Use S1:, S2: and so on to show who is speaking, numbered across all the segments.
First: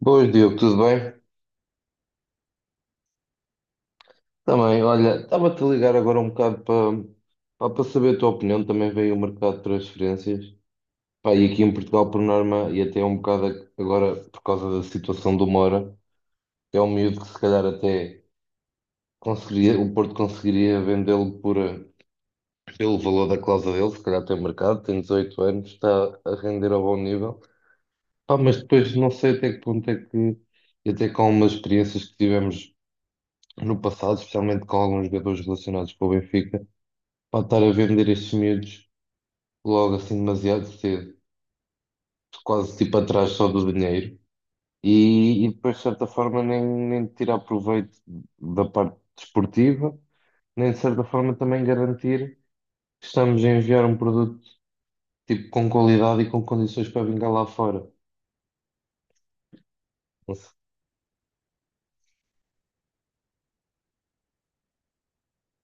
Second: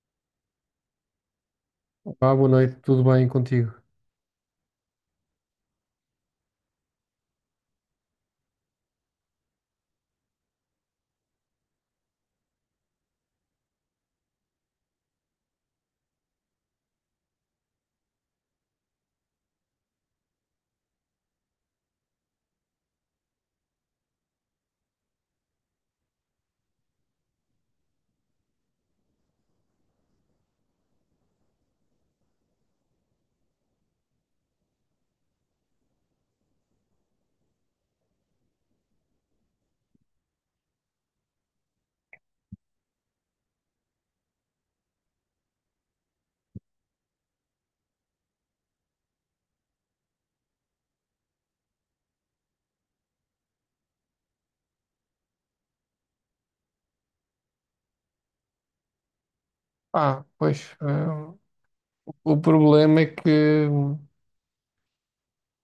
S1: Boas, Diogo, tudo bem?
S2: Boa noite, tudo bem contigo?
S1: Também, olha, estava-te a ligar agora um bocado para para saber a tua opinião. Também veio o mercado de transferências. Pá, e aqui em Portugal, por norma, e até um bocado agora por causa da situação do Moura é um miúdo que se calhar até conseguiria, o Porto conseguiria vendê-lo por, pelo valor da cláusula dele. Se calhar tem mercado, tem 18 anos, está a render a bom nível. Pá, mas depois não sei até que ponto é que, e até com umas experiências que tivemos no passado, especialmente com alguns jogadores relacionados com o Benfica, para estar a vender estes miúdos logo assim demasiado cedo, quase tipo atrás só do dinheiro, e depois de certa forma nem tirar proveito da parte desportiva, nem de certa forma também garantir que estamos a enviar um produto tipo com qualidade e com condições para vingar lá fora.
S2: Ah,
S1: Não sei.
S2: pois, eh, o problema é que, o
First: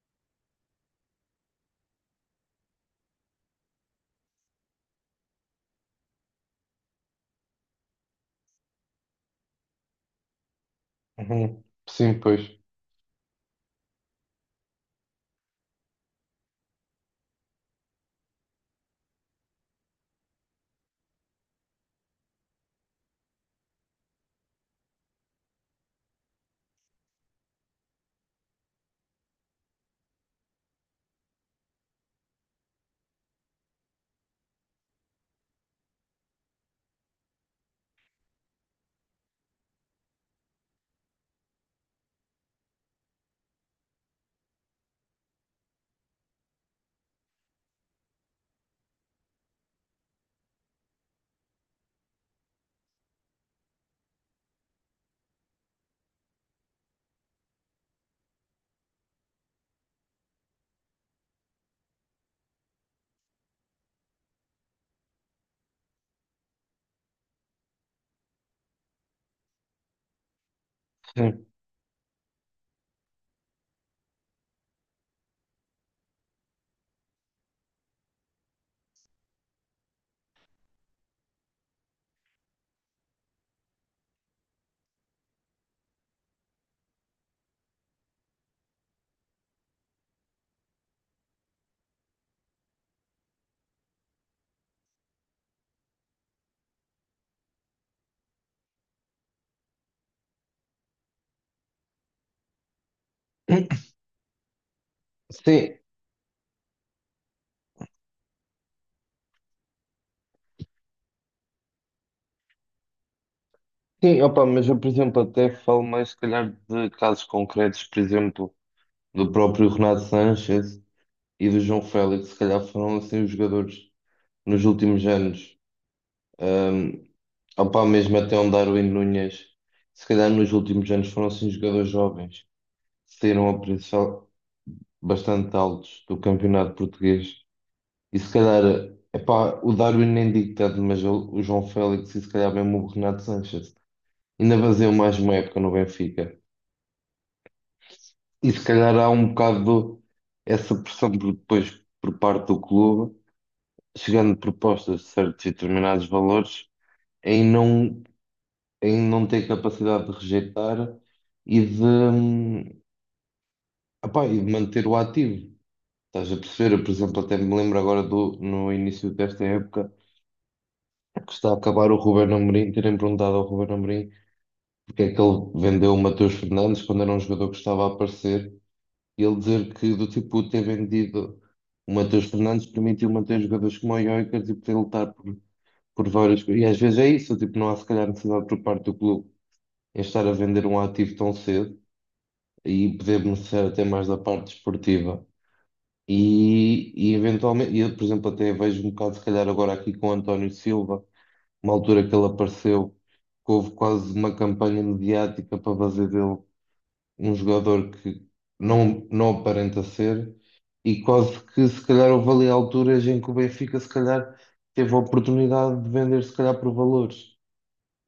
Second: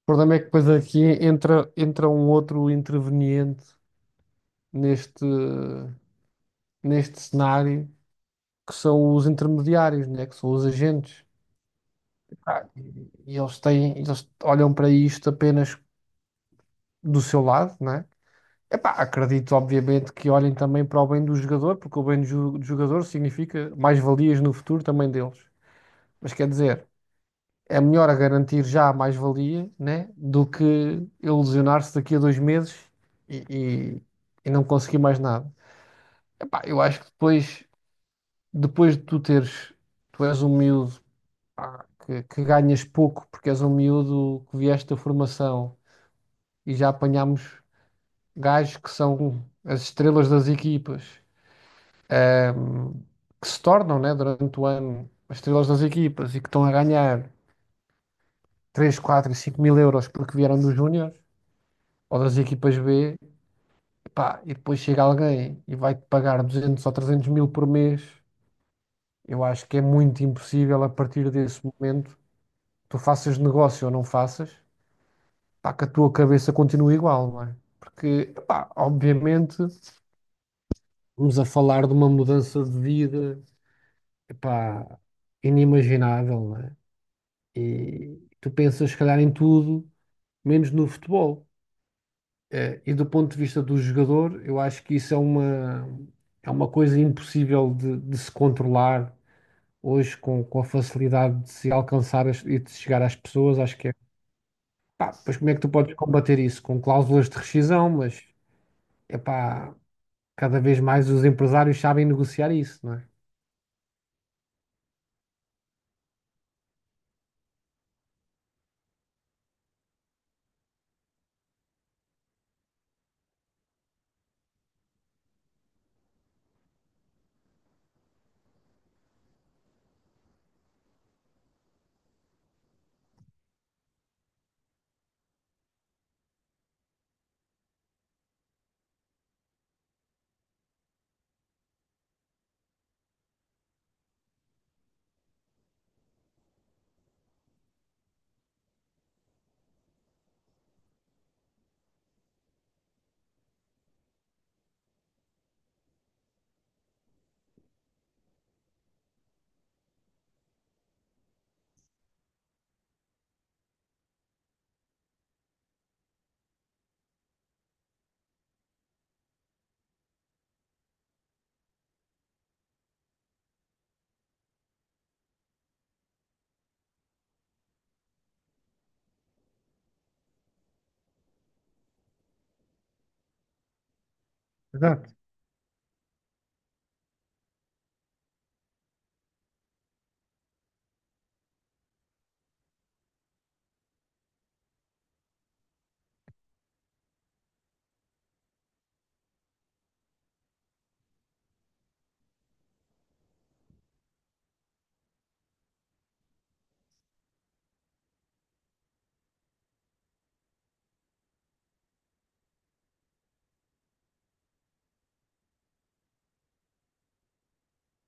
S2: problema é que depois aqui entra um outro interveniente neste, neste cenário, que são os intermediários, né? Que são os agentes.
S1: Uhum. Sim, pois.
S2: Eles têm, eles olham para isto apenas do seu lado, né? Epá, acredito, obviamente, que olhem também para o bem do jogador, porque o bem do do jogador significa mais-valias no futuro também deles. Mas quer dizer, é melhor a garantir já a mais-valia, né? Do que ilusionar-se daqui a dois meses e, e- e não conseguir mais nada. Epá, eu acho que depois de tu teres, tu és um miúdo, pá, que ganhas pouco porque és um miúdo que vieste da formação e já apanhámos gajos que são as estrelas das equipas, ehm, que se tornam, né, durante o ano as estrelas das equipas e que estão a ganhar 3, 4 e 5 mil euros porque vieram dos Júnior ou das equipas B, pá, e depois chega alguém e vai-te pagar 200 ou 300 mil por mês. Eu acho que é muito impossível a partir
S1: Sim.
S2: desse momento, tu faças negócio ou não faças, pá, que a tua cabeça continue igual, não é? Porque, pá, obviamente, vamos a falar de uma mudança de vida, pá, inimaginável, não é? E tu pensas, se calhar, em tudo, menos no futebol. E do ponto de vista do jogador, eu acho que isso é uma coisa impossível de se controlar hoje com a facilidade de se alcançar e de se chegar às pessoas. Acho que é, pá, pois como é que tu
S1: Sim,
S2: podes combater isso? Com cláusulas de rescisão, mas é pá, cada vez mais os empresários sabem negociar isso, não é?
S1: sim, opa, mas eu, por exemplo, até falo mais, se calhar, de casos concretos, por exemplo, do próprio Renato Sanches e do João Félix, se calhar foram assim os jogadores nos últimos anos. Um, opá, mesmo até um Darwin Núñez, se calhar nos últimos anos foram assim jogadores jovens, que saíram a preços al- bastante altos do campeonato português. E se calhar, epá, o Darwin nem digo tanto, mas o João Félix e se calhar mesmo o Renato Sanches ainda faziam mais uma época no Benfica. E se calhar há um bocado essa depois por parte do clube chegando propostas de certos e determinados valores, é em não, é em não ter capacidade de rejeitar e de, epá, e de manter o ativo. Estás a perceber? Eu, por exemplo, até me lembro agora no início desta época que está a acabar o Ruben Amorim, terem perguntado ao Ruben Amorim porque é que ele vendeu o Matheus Fernandes quando era um jogador que estava a aparecer, e ele dizer que do tipo ter vendido o Matheus Fernandes permitiu manter jogadores como o Jokers e poder
S2: Exato.
S1: lutar por várias coisas. E às vezes é isso, tipo, não há se calhar necessidade por parte do clube em estar a vender um ativo tão cedo e poder beneficiar até mais da parte desportiva. E eventualmente, e eu, por exemplo, até vejo um bocado, se calhar, agora aqui com o António Silva, uma altura que ele apareceu, que houve quase uma campanha mediática para fazer dele um jogador que não aparenta ser, e quase que, se calhar, houve ali alturas em que o Benfica, se calhar, teve a oportunidade de vender, se calhar, por valores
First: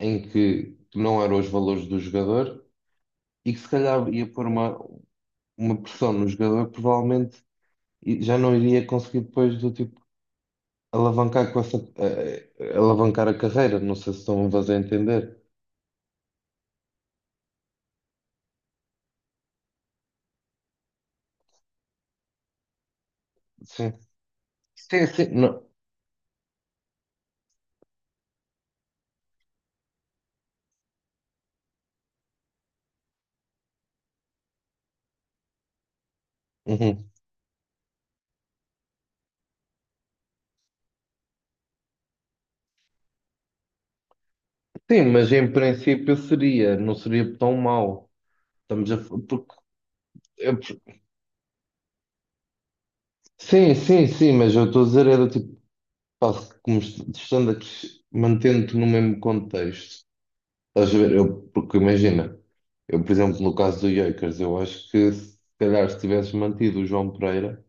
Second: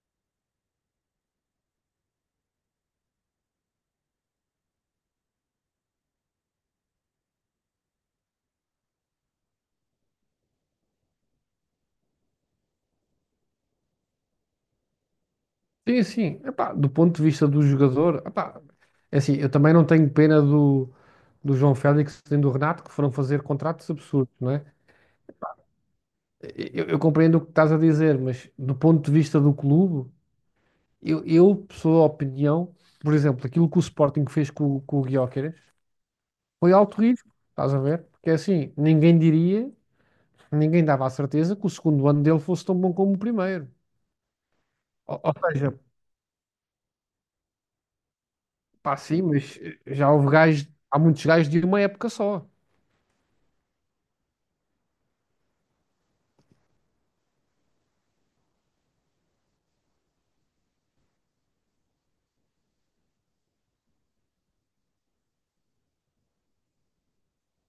S1: em que não eram os valores do jogador e que se calhar ia pôr uma pressão no jogador, provavelmente e já não iria conseguir depois do tipo alavancar com essa eh, eh, alavancar a carreira. Não sei se estão a fazer entender.
S2: Sim, sim. Epá, do ponto de vista do jogador, epá, é assim, eu também não tenho pena do, do João Félix e do Renato que foram fazer contratos
S1: Sim,
S2: absurdos, não é?
S1: sim, sim, não.
S2: Eu compreendo o que estás a dizer, mas do ponto de vista do clube, eu pessoa opinião, por exemplo, aquilo que o Sporting fez com o Gyökeres foi alto
S1: Uhum.
S2: risco, estás a ver? Porque é assim, ninguém diria, ninguém dava a certeza que o segundo ano dele fosse tão bom como o primeiro.
S1: Sim,
S2: Ou,
S1: mas
S2: ou
S1: em
S2: seja,
S1: princípio seria, não seria tão mau. Estamos a,
S2: pá,
S1: f-
S2: sim,
S1: porque,
S2: mas já houve
S1: é
S2: gajos, há
S1: por-
S2: muitos gajos de uma época só.
S1: Sim, sim, sim, mas eu estou a dizer era tipo, pá, estando aqui, mantendo-te no mesmo contexto. Estás a ver? Eu, porque imagina, eu, por exemplo, no caso do Jokers, eu acho que se calhar se tivesse mantido o João Pereira,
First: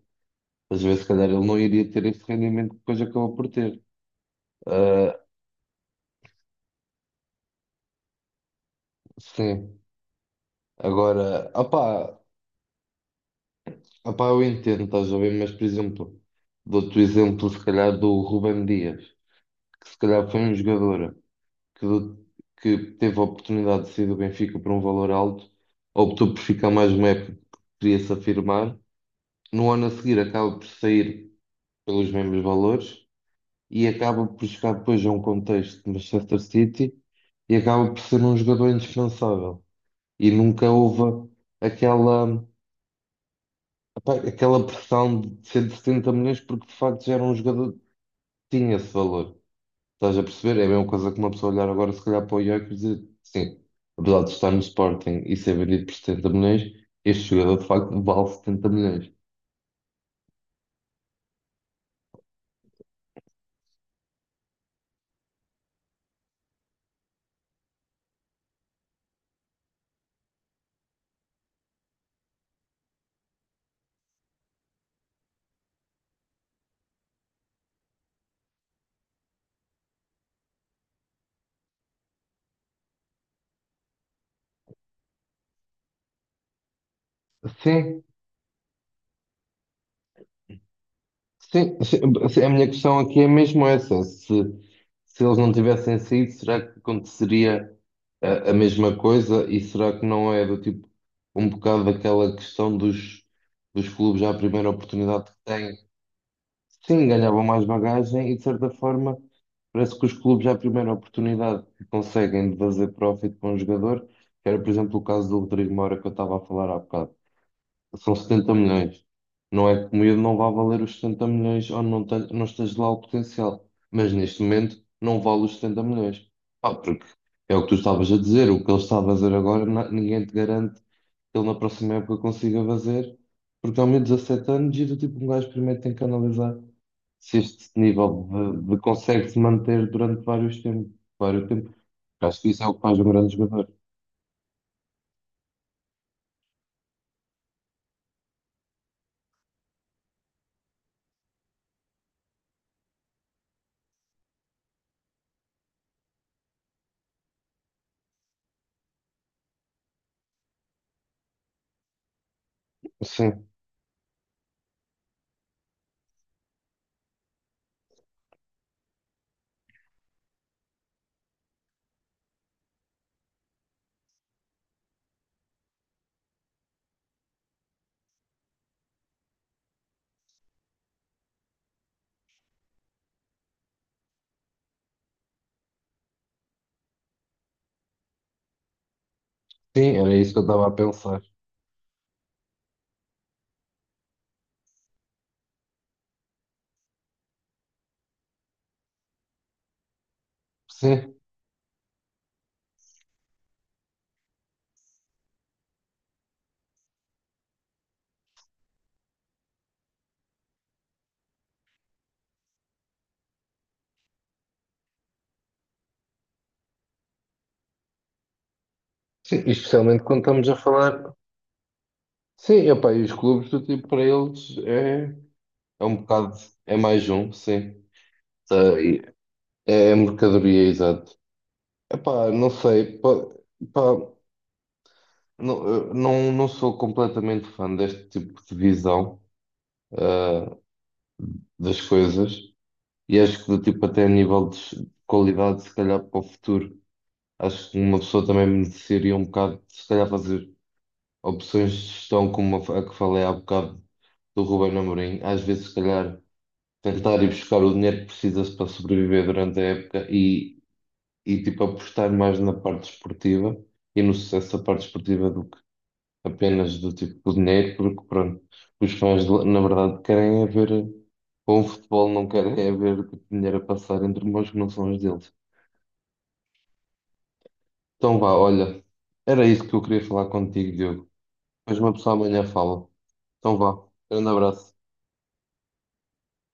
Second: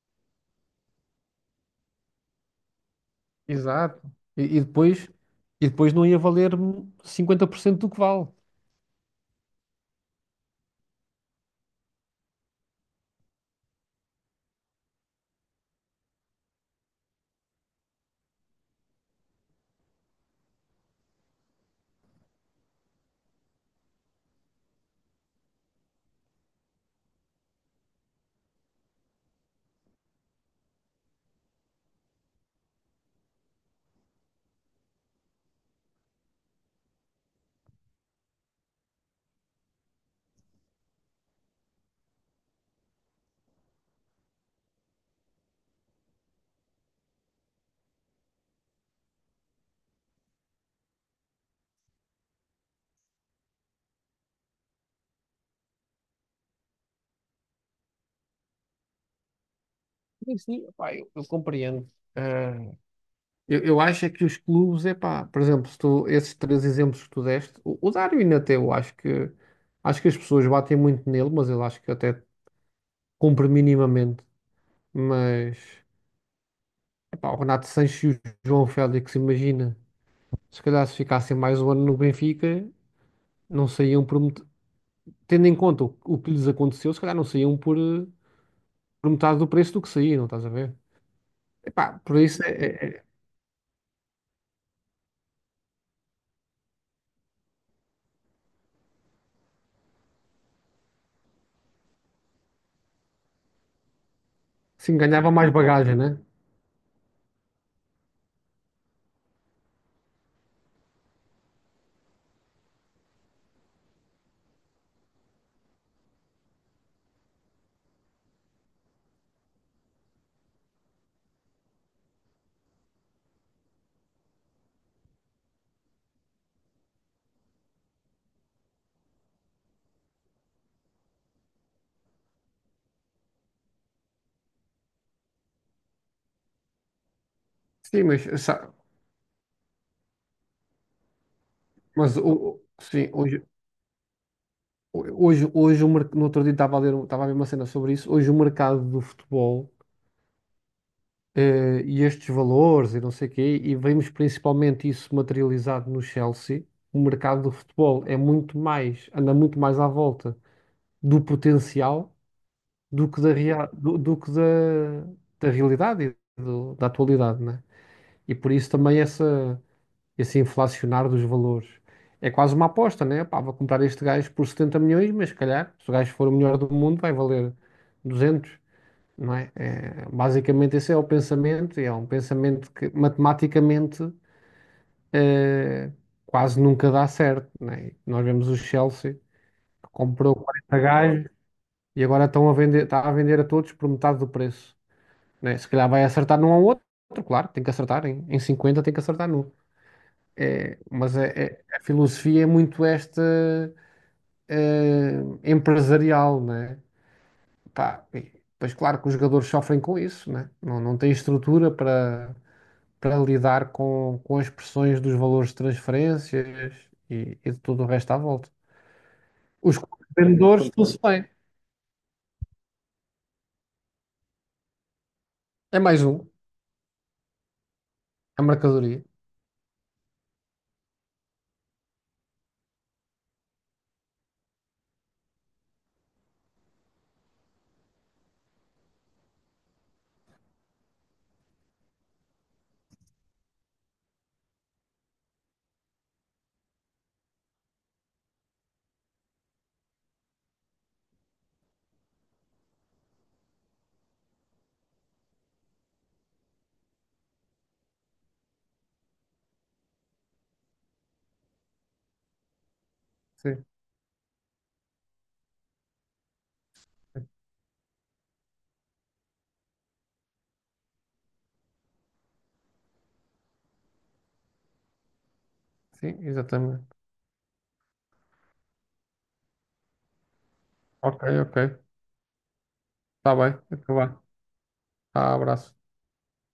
S1: às vezes se calhar ele não iria ter esse rendimento que depois acabou por ter.
S2: Exato. E, e depois,
S1: Ah,
S2: e depois não ia valer 50% do que vale.
S1: sim. Agora, opá, eu entendo, estás a ver? Mas, por exemplo, dou-te o exemplo, se calhar, do Ruben Dias, que se calhar foi um jogador que, do- que teve a oportunidade de sair do Benfica por um valor alto, optou por ficar mais uma época porque queria se afirmar. No ano a seguir acaba por sair pelos mesmos valores e acaba por chegar depois a um contexto de Manchester City e acaba por ser um jogador indispensável. E nunca houve aquela, epá, aquela pressão de 170 milhões porque de facto já era um jogador que tinha esse valor. Estás a perceber? É a mesma coisa que uma pessoa olhar agora se calhar para o Gyökeres e dizer, sim, apesar de estar no Sporting e ser vendido por 70 milhões, este jogador de facto vale 70 milhões.
S2: Sim, sim, pá, eu compreendo. Eu acho é que os clubes, epá, por exemplo, se esses três exemplos que tu deste, o Darwin até eu acho que as pessoas batem muito nele, mas eu acho que até cumpre minimamente. Mas epá, o Renato Sanches e o João Félix, imagina, se calhar se ficassem mais um ano no Benfica, não saíam por tendo em conta o que lhes aconteceu, se calhar não saíam por,
S1: Sim,
S2: por metade do preço do que saíram, estás a ver?
S1: Sim,
S2: Epá, por isso
S1: a minha questão aqui é mesmo essa. Se eles não tivessem saído, será que aconteceria a mesma coisa? E será que não é do tipo um bocado daquela questão dos clubes à primeira
S2: sim,
S1: oportunidade
S2: ganhava
S1: que
S2: mais
S1: têm?
S2: bagagem, né?
S1: Sim, ganhavam mais bagagem e de certa forma parece que os clubes à primeira oportunidade que conseguem de fazer profit com o jogador, que era por exemplo o caso do Rodrigo Moura que eu estava a falar há bocado. São 70 milhões. Não é que o miúdo não vá valer os 70 milhões ou não, não esteja lá o potencial. Mas neste momento não vale os 70 milhões. Ah, porque é o que tu estavas a dizer, o que ele está a fazer agora, ninguém te garante que ele na próxima época consiga fazer, porque ao de 17 anos e do tipo um gajo primeiro tem que analisar se este
S2: Sim, mas,
S1: nível
S2: sa-
S1: de consegue se manter durante vários tempos, vários tempos.
S2: mas o,
S1: Acho que
S2: o-
S1: isso é o que faz um
S2: sim,
S1: grande
S2: hoje,
S1: jogador.
S2: Hoje, hoje o no outro dia estava a ler, estava a ver uma cena sobre isso. Hoje o mercado do futebol e estes valores e não sei o quê, e vemos principalmente isso materializado no Chelsea. O mercado do futebol é muito mais, anda muito mais à volta do potencial do que
S1: Sim,
S2: da realidade e da atualidade, né? E por isso também essa. Esse inflacionar dos valores. É quase uma aposta, né? Pá, vou comprar este gajo por 70 milhões, mas se calhar, se o gajo for o melhor do mundo, vai valer 200, não é? É, basicamente, esse é o pensamento, e é um pensamento que matematicamente eh, quase nunca dá certo, né? E nós vemos o Chelsea, que
S1: sim, era isso
S2: comprou
S1: que eu estava a
S2: 40
S1: pensar.
S2: gajos e agora está a vender a todos por metade do preço, né? Se calhar vai acertar num ao outro, claro, tem que acertar, em 50 tem que acertar num. É,
S1: Sim.
S2: mas a filosofia é muito esta eh, empresarial, né? Pá, e pois claro que os jogadores sofrem com isso, né? Não têm estrutura para, para lidar com as pressões dos valores de transferências e de tudo o resto à volta.
S1: Sim,
S2: Os
S1: especialmente quando estamos a
S2: vendedores estão-se
S1: falar.
S2: bem.
S1: Sim, epá, e os clubes do tipo para eles é,
S2: É
S1: é um
S2: mais um,
S1: bocado, é mais um, sim.
S2: a
S1: Tá, e
S2: mercadoria.
S1: é, é mercadoria, exato. Epá, não sei, pá, não, eu não, não sou completamente fã deste tipo de visão, ah, das coisas e acho que do tipo até a nível de qualidade, se calhar para o futuro, acho que uma pessoa também mereceria um bocado, se calhar fazer opções de gestão como a que falei há bocado do Ruben Amorim. Às vezes, se calhar, tentar ir buscar o dinheiro que precisa-se para sobreviver durante a época e tipo, apostar mais na parte esportiva
S2: Sim,
S1: e no sucesso da parte esportiva do que apenas do tipo do dinheiro, porque pronto, os fãs, na verdade, querem é ver bom futebol, não querem é ver tipo, dinheiro a passar entre mãos que não são as deles.
S2: sim, exatamente.
S1: Então vá, olha, era isso que eu queria falar contigo, Diogo.
S2: Ok, ok.
S1: Depois uma pessoa amanhã fala.
S2: Está
S1: Então
S2: bem,
S1: vá,
S2: então vá.
S1: grande abraço.
S2: Ah, abraço.